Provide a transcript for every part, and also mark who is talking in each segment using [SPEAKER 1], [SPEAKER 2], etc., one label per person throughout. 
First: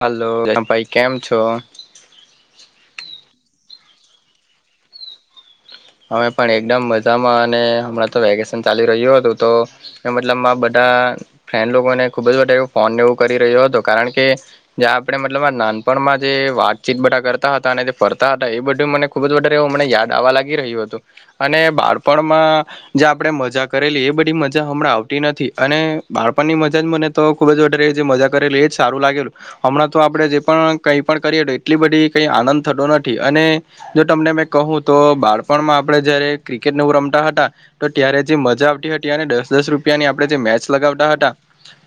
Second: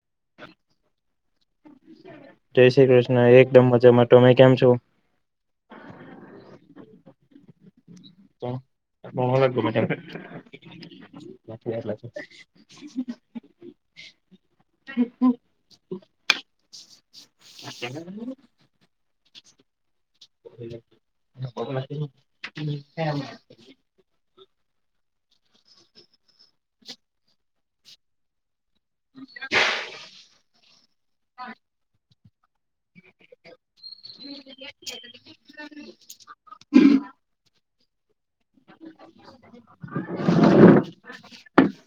[SPEAKER 1] Hello [unintelligible] ભાઈ કેમ છો?
[SPEAKER 2] જય શ્રી ક્રિષ્ણ એકદમ મજામાં, તમે કેમ છો?
[SPEAKER 1] હવે પણ એકદમ મજામાં અને હમણાં તો વેકેશન ચાલી રહ્યું હતું તો એમ મતલબ મા બધા ફ્રેન્ડ લોકોને ખૂબ જ બધે એવું ફોન ને એવું હુ કરી રહ્યો હતો, કારણ કે જ્યાં આપળે મતલબ નાનપણમાં જે વાતચીત બધા કરતા હતા ને જે ફર જતા હતા એ બધું મને ખુબ જ વધારે અમણે યાદ આવવા લાગ ગી રહ્યું હતું અને બાળપણમાં જે આપળે મજા કરેલી એ બધી મજા હમણાં આવતી નથી અને બાળપણ ની મજા જ મને તો ખુબ જ વધારે મજા કરેલી એજ સારું લાગેલું, હમણાં તો આપળે જે પણ કય કરીએ તો એટલી બધી કય આનંદ થતો નથી અને જો તમને મેં કહું તો બાળ પણ માં આપળે જયારે ક્રિકેટ ને એઉ રમતા હતા તો ત્યારે જે મજા આવતી હતી ત્યારે દસ-દસ રૂપિયાની આપળે જે મેચ લગાવતા હતા,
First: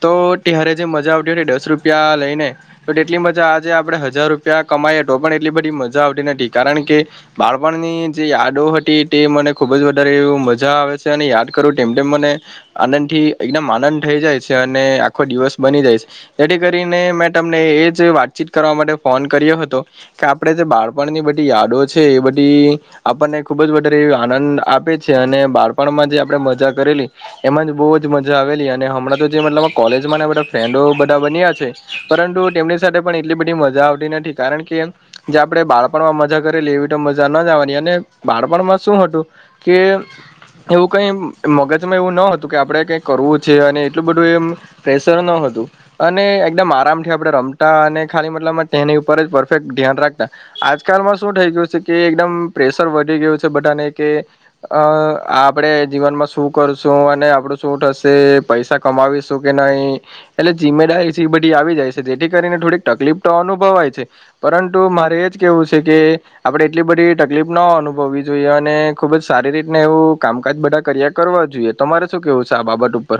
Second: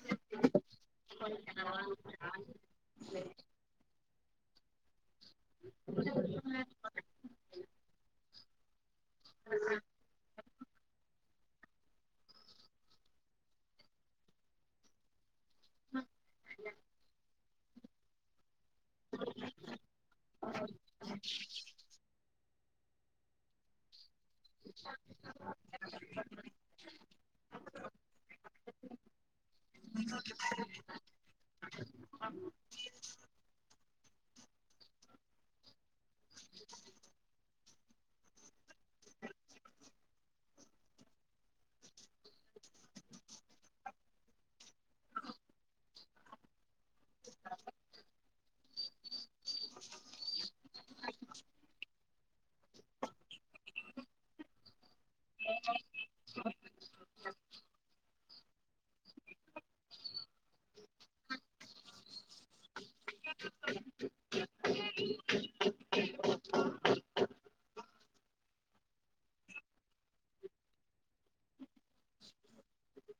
[SPEAKER 1] તો ત્યારે જે મજા આવટી હતી દસ રૂપિયા લઈને તો તેટલી મજા જે આપળે હજાર રૂપિયા [unintelligible] કમાયે તો પણ એટલી બધી મજા આવતી નથી, કારણ કે બાળપણની જે યાદો હતી તે મને ખુબ જ વધારે એવું મજા આવે છે અને યાદ કરું તેમ તેમ મને આનંદ થી એકમ આનંદ થઈ જાય છે અને આખો દિવસ બની જઈસ તેથી કરીને મેં તમને એજ વાતચીત કરવા માટે ફોન કર્યો હતો કે આપળે જે બાળપણની બધી યાદો છે એ બધી આપણને ખુબ જ વધારે આનંદ આપે છે અને બાળપણમાં જે આપળે મજા કરેલી એમાંજ બોજ મજા આવેલી અને હમળા. તો જે મતલબ મા કોલેજમાં બધા ફ્રેન્ડો બધા બન્યા છે પરંતુ તેમની સાથે પણ એટલી બધી મજા આવતી ન નથી કારણ કેયન જે આપળે બાળપણમાં મજા કરેલી એવી તો મજા નજ આવાની અને બાળપણમાં શું હતું કે એવું કઈ મગજમાં એવું ન હતું કે આપડે કઈક કરવું છે અને એટલું બધું એ એમ પ્રેશર ન હ તું અને એકદમ આરામથી આપળે રમતા અને ખાલી મતલબ મા તેની ઉપર જ પરફેક્ટ ધ્યાન રાખતા આજકાલમાં શું થઈ ગયું છે કે એકદમ પ્રેશ શર વધી ગયું છે બધાને કે, અ આપળે જીવનમાં શું કરશું અને આપળુ શું થશે, પૈસા કમાવીશું કે નહી એટલે જિમ્મેદારીસી બધી આવી જાય છે જેથી કરીને થોડીક તકલીફ તો અનુભવાય છે પરંતુ મારે એ જ કેવું છે કે આપડે એટલી બધી તકલીફ ન અનુભવવી જોઈએ અને ખુબ જ સારી રીતને એવું કામકાજ બધા કર્યા કરવા જોઈએ, તમારે શું કેવું [unintelligible] બાબટ ઉપર.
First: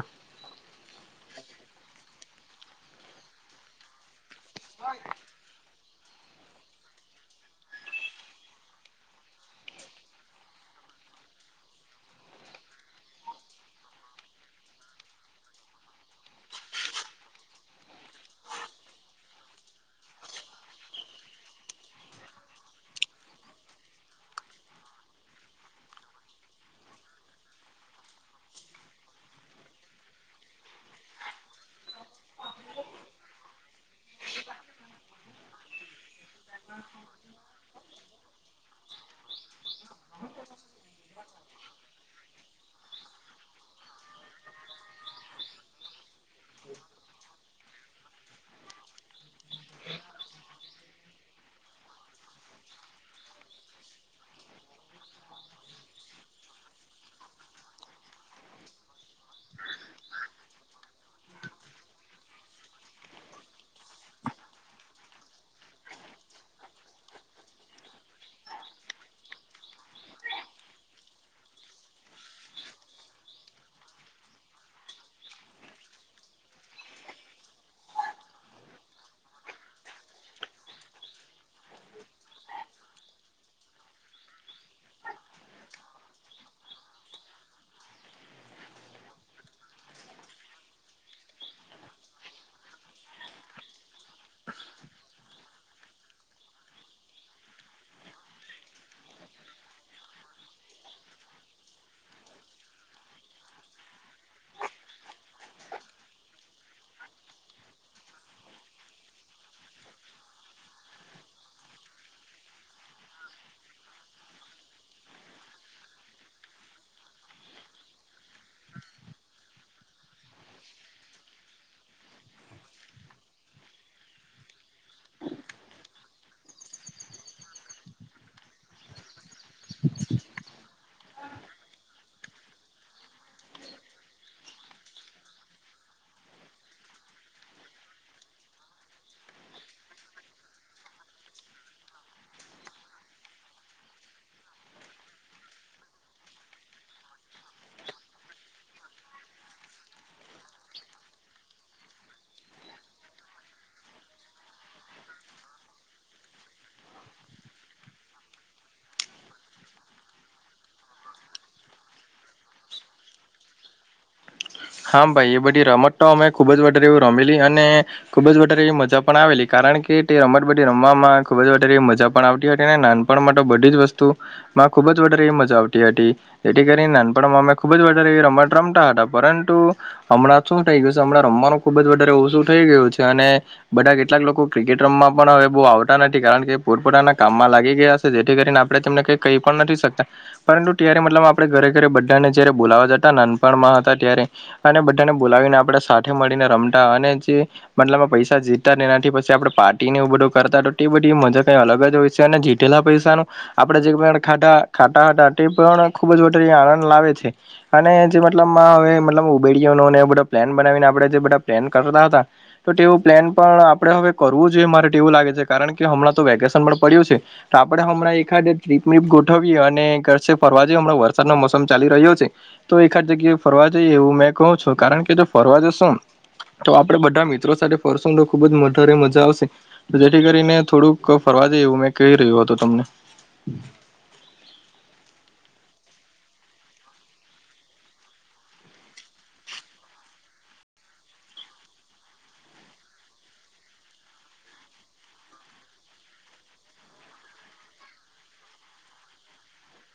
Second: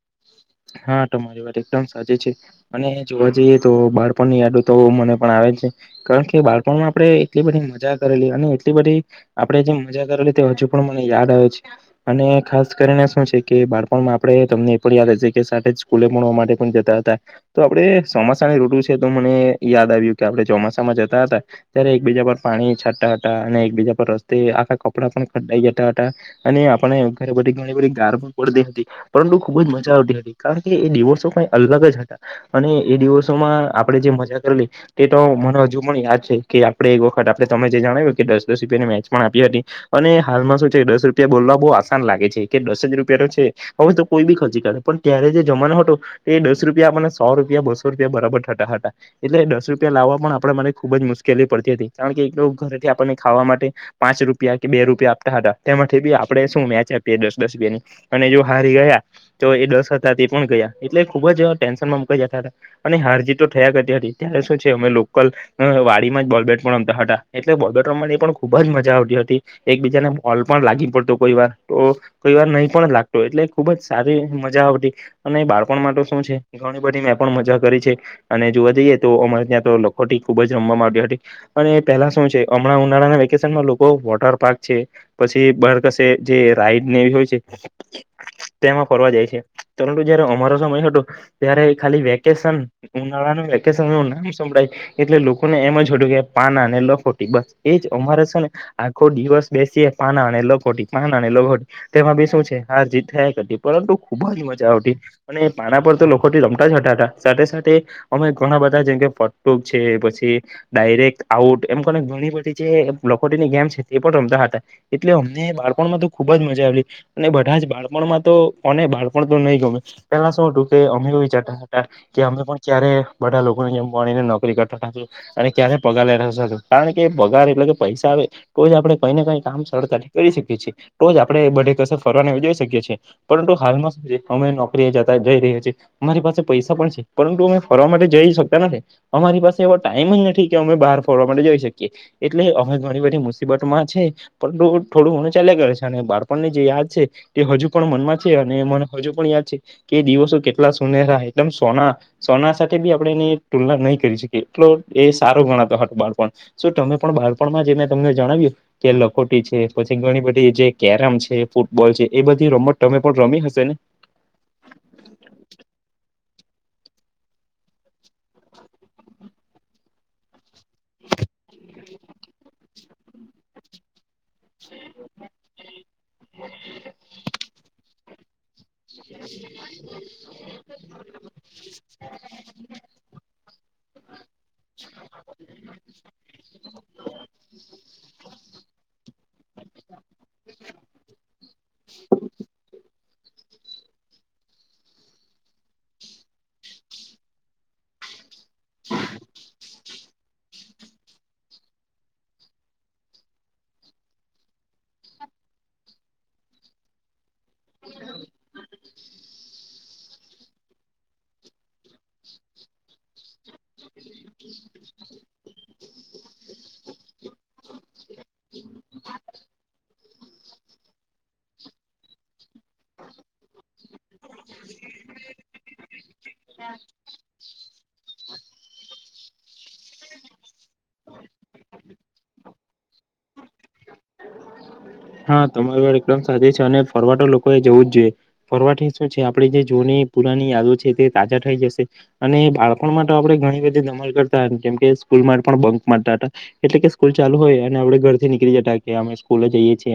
[SPEAKER 2] હા તમારી વાત એકદમ સાચી છે અને જોવા જઈએ તો બાળપણ ની યાદો તો મને પણ આવે છે કારણ કે બાળપણમાં આપળે એટલી બધી મજા કરેલી અને એટલી બધી આપડે જે મજા કરેલી તે હજુ પણ મને યાદ આવે છે [unintelligible] અને ખાસ કરીને શું છે કે બાળપણમાં આપળે તમને એ પણ યાદ [unintelligible] સાથે સ્કૂલે ભણવા માટે પણ જતા હતા તો આપડે ચોમાસા ની રઋટુ છે તો મને યાદ આવ્યું કે આપ ચોમાસામાં જતા હતા ત્યારે એકબીજા પર પાણી છાંટા હતા અને એકબીજા પર રસ્તે આખા કપડા પણ ખ જતા હતા અને આપને ઘરે બી ઘણી બધી ગ પણ પડતી હતી પરંતુ ખુબ જ મજા આવતી હતી કારણ કે એ દિવોસો કઈ અલગ જ હતા અને એ દિવોસોમાં આપણે જે મજા કરેલી તે તો. મને હજુ પણ યાદ છે કે આપે એક વખત આપણે તમે જે જણાવ્યું કે દસ દસપને મેચ પણ આપી હતી અને હાલમાં શું છે દસ રૂપિયા બોલવા બહુ આસાન લાગે છે કે દસ જ રૂપિયા નો છે હવે તો કોઈ બી ખર્ચ કર. પણ ત્યારે જે જમાનો હતો એ દસ રૂપિયા આપને સો રૂપિયા બસો રૂપિયા બરાબર થતા હતા એટલે દસ રૂપિયા લાવવા પણ આપ ખુબ જ મુશ્કેલી પડતી હતી કારણ કે એક લોકો ઘરેથી આપણને ખાવા માટે પાંચ રૂપિયા કે બે રૂપિયા આપતા હતા તેમાંથી બી આપણે શું મેચ આપી દસ દસ રૂપિયા ની અને જો હારી ગયા એ દસ હતા તે પણ ગયા એટલે ખુબ જ ટેન્શન માં મુકાયા હતા અને હારજી તો થયા કરતી હતી ત્યારે. શું છે અમે લોકલ વાડીમાં જ બોલબટ પણ રમતા હતા એટલે બોલ બેટ રમવા પણ ખુબ જ મજા આવતી હતી. એકબીજાને મોલ પણ લાગી પડતો કોઈ વાર તો કઈ વાર નહીં પણ લાગતો એટલે ખુબ જ સારું મજા આવતી અને બાળકોણ માટે શું છે ઘણી બધી મેં પણ મજા કરી છે અને જોવા જઈએ. અમારે ત્યાં તો લખોટી ખુબ જ રમવામાં આવતી હતી અને પેલા શું છે હમણાં ઉનાળાના વેકેશનમાં લોકો વોટર પાર્ક છે પછી બરકસે જે રાઈડને એવી હોય છે. તેમાં ફરવા જાય છે પરંતુ જયારે અમારો સમય હતો ત્યારે ખાલી વેકેશન ઉનાળા ન ું નામ સંભળાય એટલે લોકોને એમ જ જોડ્યું પાના ને લખોટી બસ એજ અમારે છે ને. આખો દિવસ બેસીએ પાના અને લખોટી પાના અને લખોટી તેમાં ભી શું છે હ જી પરંતુ ખુબ જ મજા આવતી અને પાના પર તો લોકો રમતા જ હટાતા સાથે સાથે અમે ઘણા બધા જેમ કે ફટો છે પછી ડાયરેક્ટ આઉટ એમ કોને ઘણી બધી જે લોકો પણ રમતા હતા એટલે અમને બાળપણમાં તો ખુબ જ મજા આવી અને બધા જ બાળપણમાં. તો અને બાળપણ તો નહી ગમે પેલા શું હતું કે અમે કો ચતા હતા કે અમે પણ ક્યારે બા લોકોને જેમ ભને નોકરી કરતા અને ક્યાં પગાર લે કારણ કે પગાર એટલે કે પૈસા આવે તો જ આપણે કઈ ને કઈ કામ સરળતાથી કરી શકીએ છીએ તો જ આપણેે બધે કસર ફરવાની જોઈ શકીએ છીએ. પરંતુ હાલમાં શ છે અમે નોકરી જતા જઈ રહ્યા છીએ અરી પાસે પૈસા પણ છે પરંતુ અમે ફરવા માટે જ નથી અરી પાસે એ ટાઈમ જ નથી કે અમે બહાર ફડવા માટે જઈ શકીએ એટલે અમેરી મુસીબત માં છે પણ થોડું ઘણું ચાલે કરે છે અને બાળપણ ની જે યાદ છે તે હજુ પણ મનમાં. અને મને હજુ પણ યાદ છે કે દિવસો કેટલા સોનેરા એકદમ સોના સોના સાથે બી આપણે તુલના નહી કરી શકી એટ એ સારો ગણાતો હતો બાળપણ તમે પણ બાળપણમાં તમને જણાવ્યું કે લખોટી છે પછી ઘણી બધી જે કેરમ છે ફૂટબોલ છે એ બધી રમત તમે પણ રમી હશે ને
[SPEAKER 1] હા ભાઈ એ બધી રમત તો અમે ખુબ જ વધારે એવું રમેલી અને ખુબ જ વધારે એવી મજા પણ આવેલી. કારણ કે તે રમત બધી રમવામાં ખુબ જ વધારે મજા પણ આવતી હતી ને નાનપણ માટે બધી જ વસ્તુ મા ખુબ જ વધારે એવી મજા આવતી હતી એ કરી નાન પણ મેમે ખુબ જ વધારે એ રમ રમતા હતા પરંતુ હમણાં શું થઇ ગયું છે હમણાં રમવાનું ખુબ જ વધારે ઓછું થઈ ગયું છે અને બધા કેટલાક લોકો ક્રિકેટ રમમાં પણ હવે બહુ આવતા નથી કારણ કે પોરપોતાના કામમાં લાગી ગયા હ છે જેથી કરીને તેમને કઈ કઈ પણ નથી શકતા પરંતુ ત્યારે મતલબ આપણે ઘરે ઘરે બધાને જયારે બોલાવા જતા નાનપણમાં હતા અને બધાને બોલાવીને આપણે સાથે મળીને રમતા અને જે મતલબ પૈસા જીતા એનાથી પછી આપણે પાર્ટ. ને એવ બધું કરતા બધી મજા ક અલગ જ હોય છે અને જીતેલા પૈસાનું આપે જે ખાતાટ ખાટા હટાટી પણ ખુબ જ વધારે આનંદ લાવે છે અને જે મતલબ હ મ ઉેડી બધ પ્લાન બનાવીને આપે જે બધા પ્લાન કરતા હતા તો તેું પ્લેન પણ પણ આપણે હવે કરવું જોઈએ મારે એવું લાગે છે કારણ કે હમણાં તો વેકેશન પણ પડ્યું છે તો આપડે હમણાં એાદ ટ્રીપપ ગોઠવીએ અને ઘષે ફરવા જે હમણાં વરસાદનો મોસમ ચાલી રહ્યો છે તો એાદ જગ્યાએ ફરવા જઈએ એવું મેં કહું છું કારણ કે જો ફરવા જશું તો આપડે બધા મિત્ર મિત્ર સાથે ફરશું તો ખુબ જ મોઢારે મજા આવશે તો જેથી કરીને થોડુંક ફરવા જે એવું મેં કહી રહ્યું હત. તમને
[SPEAKER 2] હા તમારી વાર એકદમ સાચે છે અને ફરવાઠો લોકો એ જવું જ જોઈએ ફરવાઠ શું છે આપડી જે જૂની પુરાની યાદો છે તે તાજા થઈ જશે અને બાળપણ માટે આપણે ઘણી બધી દમલ કરતા કેમ સ્કૂલ પણ બંક માતા હતા એટલે કે સ્કૂલ ચાલુ હોય અને આપણે ઘરથી નીકળી જતા કે અમે સ્કૂલે જઈએ છીએ.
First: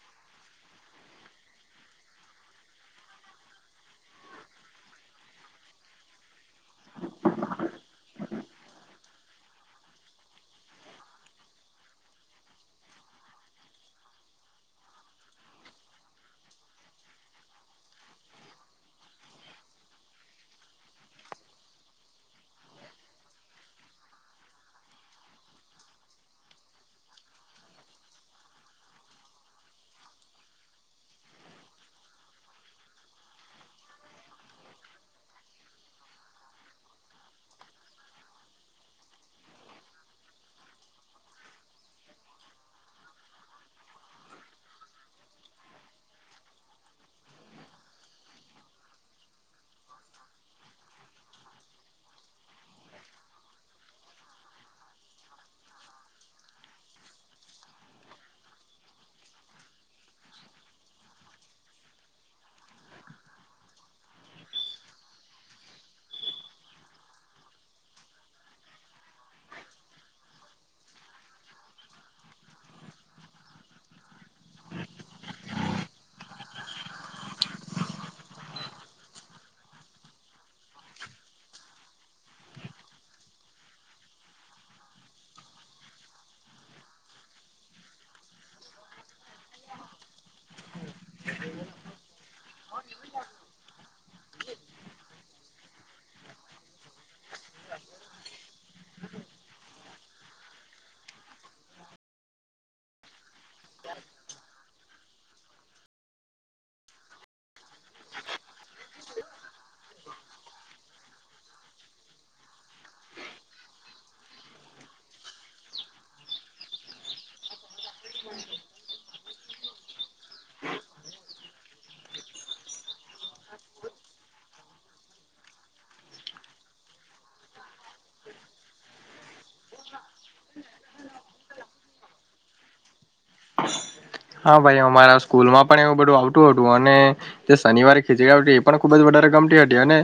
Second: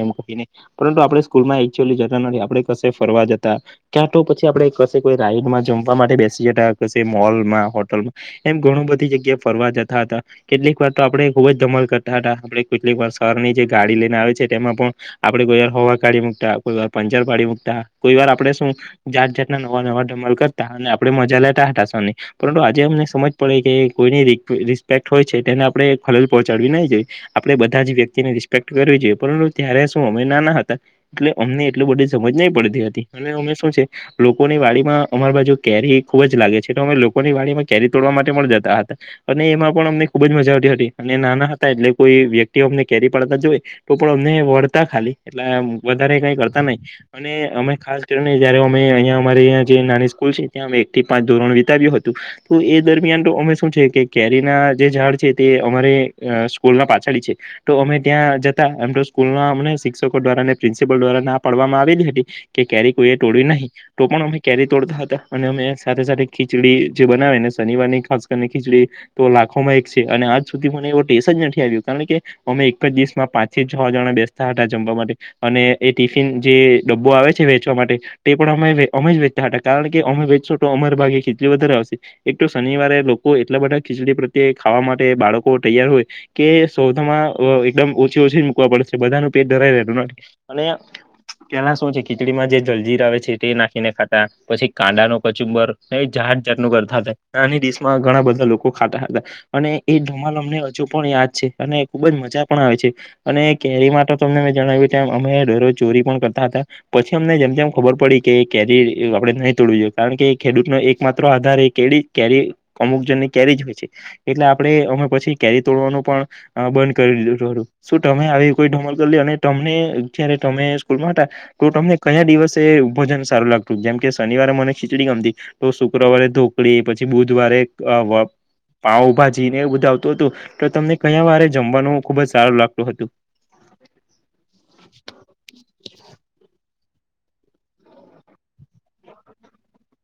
[SPEAKER 2] પરંતુ આપ સ્કૂલમાં જતા નથી આપડે ક ફરવા જતા ક્યાં તો પછી આપડે કોઈ રાઈડમાં જમવા માટે બેસી જતા મોલમાં હોટલમાં એમ ઘણું બધી જગ્યા ફરવા જતા કેટલીક વાર તો આપડે ખુબ જ ધમણ કરતા હતા આપડે કેટલીક વાર શર ની જે ગાડી લઈને આવે છે તેમાં પણ આપે કોઈ વાર હોવા કાઢી મૂકતા કોઈ વાર પંચર પાડી મૂકતા કોઈ વાર આપડે શું જાત જા નવા નવામલ કરતા અને આપડે મજા લેતાાસવાની પરંતુ આજે અમને સમજ પડે કે કોઈની રિસ્પેક્ટ હોય છે તેને આપણેે ખલહોચાડવી ના જોઈએ આપણે બધા જ વ્યક્તિને રિસ્પેક્ટ કરવી જોઈએ પરંતુ ત્યારે શું અમે નાના હતા એટલે અમને એટલ બધી સમજ નહી પડતી હતી અને અમે શું છે લોકોની વાડીમાં અમારી બાજુ કેરી ખુબ જ લાગે છે તો અમે લોકોની વાડીમાં કેરી તોડવા માટે મળ જતા હતા અને એમાં પણ અમને ખુબ જ મજા આવતી હતી અને નાના હતા એટલે કોઈ વ્યક્તિ અમને કેરી પાડતા જોઈ તો પણ અમને વળતા ખાલી એટલે વધારે કઈ કરતા નહી અને અમે ખાસ કરીને જયારે અમે અયા અમારે જે નાની સ્કૂલ છે ત્યામે એક થી પાંચ ધોરણ વિતાવ્યું હતું તો એ દરમિયાન તો અમે શું છે કેરી ના જે ઝાડ છે તે અમારે સ્કૂલ ના પાછડી છે તો અમે ત્યાં જે એમ તો સ્કૂલમને શિક્ષકો દ્વારાને પ્રિન્સિપલ દ્વારા ના પાડવામાં આવેલી હતી કે ક્યારેય કોઈએ ટોળ્યું ન પણ અમેરી તોડતા હતા અનેમે સાથે સાથે ખીચડી જે બનાવેને શનિવાર ની ખાસ કરીને તો લાખોમાં એક છે અને આજ સુધી મને એવો ટેસ જ નથી આવ્યો કારણ કે અમે એક જ દિવસમાં પાંચ થી છ જણા બેસતા હતા જમવા માટે અને એ ટિફિન જે ડબ્બો આવે છે વેચવા માટે તે પણ અમે વેચતા હતા કારણ કે અમે વેચો તો અમર ભાગે ખીલી વધારે આવશે એક તો શનિવારે લોકો એ ટ બધા ખીચડી પ્રત્યે ખાવા માટે બાળકો તૈયાર હોય કે સૌમાં એકદમ [unintelligible] સી ઓછી જ મકવા પડશે બધાનું પેટ ધરાય ર અને પેલા શું છે ખીચડીમાં જે જલજીીર આવે છે તે નાખીને ખાતા પછી કાંડાનો કચુંબર જાટું કરતા હતા આની દસમાં ઘણા બધા લોકો ખાતા હતા અને એ ધુમાલમને હજુ પણયા છે અને ખુબ જ મજા પણ આવે છે અને કેરી માટે તો અમને જણાવ્યું અમે ડરો ચોરી પણ કરતા હતા પછી અમને જેમ જેમ ખબર પ કે કેરી આપે નહી તોડવી જોઈએ કારણ કે ખેડૂત ન એક માત્ર આધાર એ કે કેરી અમુક ની કેરી હોય છે એટલે આપણેે અમે પછી કેરી તોડવાનું પણ બંધ કરીું શું તમે આવી કોઈ ઢોમલ કરી લ અને તમને જ્યારે તમે સ્કૂલમાં હતા તો તમને કયા દિવસે ભજન સારું લાગતું જેમ કે શનિવારે મને ખીચડી ગમતી તો શુક્રવારે ઢોકળી પછી બુધવારે [inaudible] પાઉભાજી જીને એવું બધ આવતું હતું તો તમને કયા વારે જમવાનું ખુબ જ સારું લાગતું હતું
[SPEAKER 1] હા ભાઈ અમારા સ્કૂલ માં પણ એવું પડું આવતું હતું અને તે શનિવારે ખીચડી આવ એ પણ ખુબ જ વધારે ગમટી હતી અને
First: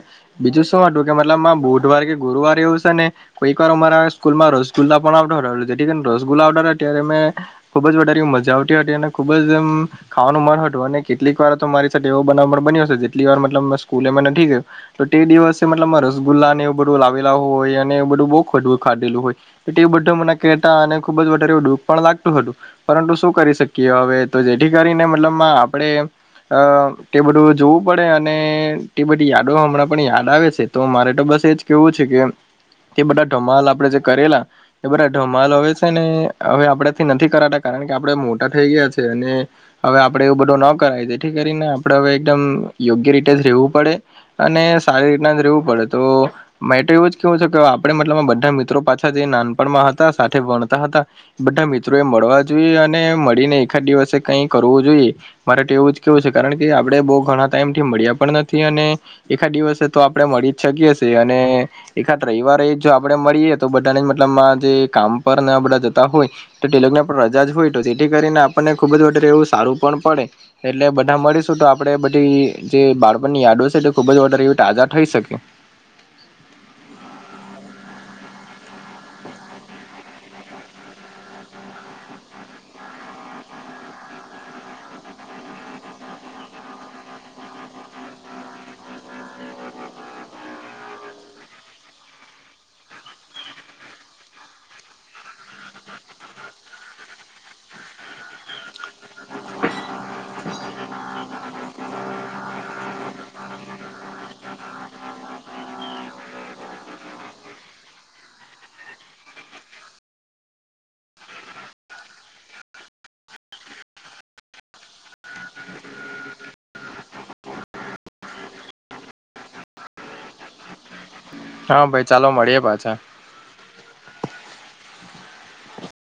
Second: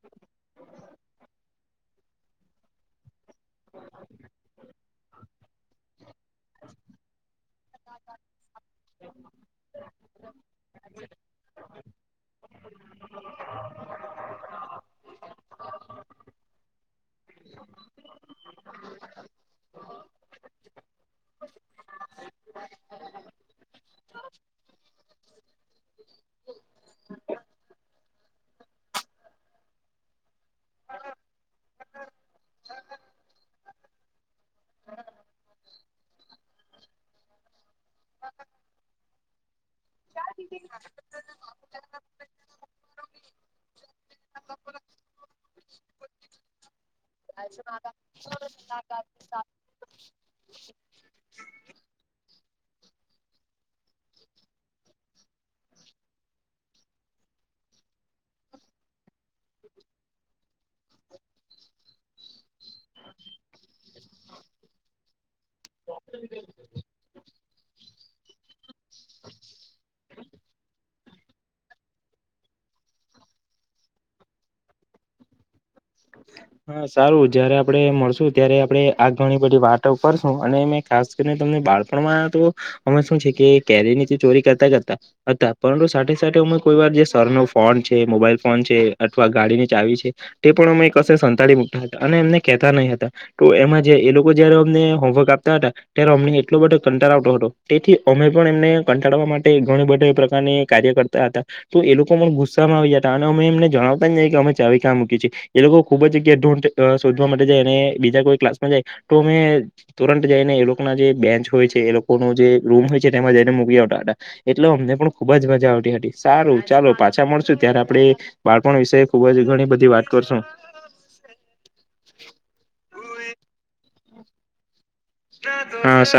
[SPEAKER 1] બીજું શું હતું [unintelligible] કે મતલબ માં બુધવાર કે ગુરવાર એવું છે ને કોઈક વાર અમારા સ્કૂલ માં રસગુલ્લા પણ આવ રસગુલ્લા ત્યારે મેં ખુબ જારે મજા આવતી હતી અને ખુબ જ એમ ખાવાનું મન હતું અને કેટલીક વાર તો મારી સાથે એવો બના બની્યો હશે જેટલી વાર મતલબ સ્કૂલે મે નથી ગયું તો તે દિવસે મતલબ રસગુલ્લા એવું બધું લાવેલા હો અને એ બધું બહુ ખવું ખાધેલું હોય એટલે એ બધું મને કેતા અને ખુબ જ વધારે દુઃખ પણ લાગતું હતું પરંતુ શું કરી શકીએ હવે તો જેથી કરીને મતલબ માં આપણે અ તે બધું જોવું પડે અને તે બધી યાદો હમણાં પણ યાદ આવે છે. તો મારે તો બસ એજ કેવું છે કે એ બધા ધમાલ આપડે જે કરેલા એ બધા ધમાલ હવે છે ને હવે આપડા થી નથી કરાતા કારણ કે આપડે મોટા થઈ ગયા છે અને હવે આપણેે એવું બધું ન કરાય તેથી કરીને આપણે હવે એકદમ યોગ્ય રીતે જ રેવું પડે. અને સારી રીતના રેવું પડે તો મે તો એવું જ કેવું છે કે આપડે મતલબ બધા મિત્રો પાછા જે નાનપણમાં હતા સાથે ભણતા હતા બધા મિત્રો એ મળવા જોઈએ અને મળીને એકાદ દિવસે કઈ કરવું જોઈએ મારે તો એવું જ કેવું છે કારણ કે આપડે બો ઘણા ટાઈમ થી મળ્યા પણ નથી અને એખાદ દિવસે તો આપડે મળી શકીએ અને એખાદ રયવારે જો આપડે મળીએ તો બધાને મતલબ કામ પર બધા જતા હોય તો તે લોકને રજા જ હોય તો જેથી કરીને આપણને ખુબ જ વધારે એવું સારું પણ પડે એટલે બધા મળીશું તો આપડે [unintelligible] જે બાળપણની યાદો સે તે ખુબ જ વધારે એવી તાજા થઈ શકે
[SPEAKER 2] હા સારું જયારે આપડે મળશું ત્યારે આપડે આ ઘણી બધી વાતો કરશું અને મે ખાસ કરીને તમને બાળપણમાં તો અમે શું છે કે કેરી ની તો ચોરી કરતા કરતા હતા હતા પરંતુ સાથે સાથે કોઈ વાર જે સર નો ફોન છે મોબાઈલ ફોન છે અથવા ગાડીની ચાવી છે તે પણ અમે કસે સંતાળી મુકતા હતા અને એમને કેતા નહીં હતા તો એમાં જે એ લોકો જયારે અમને હોમવર્ક આપતા હતા ત્યારે અમને એટલો બધો કંટાળ આવતો હતો તેથી અમે પણ એમને કંટાળવા માટે ઘણી બધા પ્રકારની કાર્ય કરતા હતા તો એ લોકો પણ ગુસ્સામાં આવી જતા અને અમે એમને જણાવતા જ નહી કે અમે ચાવી કા મુકી છે. એ લોકો ખુબ જ જગ્યા ઢો શોધવા માટે જાય અને બીજા કોઈ ક્લાસ માં જાય તો અમે તુરંત જઈને એ લોકો ના જે બેન્ચ હોય છે એ લોકો ન જે રૂમ હોય છે તેમાં જઈને મૂકી આવતા તા એટલે અમને પણ ખુબ જ મજા આવ હતી સારું ચાલો પાછા મળશું ત્યારે આપડે બાળપણ વિશે ખુબ જ ઘણી બધી વાત કરશું.
[SPEAKER 1] હા ભાઈ ચાલો મળીએ પાછા.
[SPEAKER 2] હા સા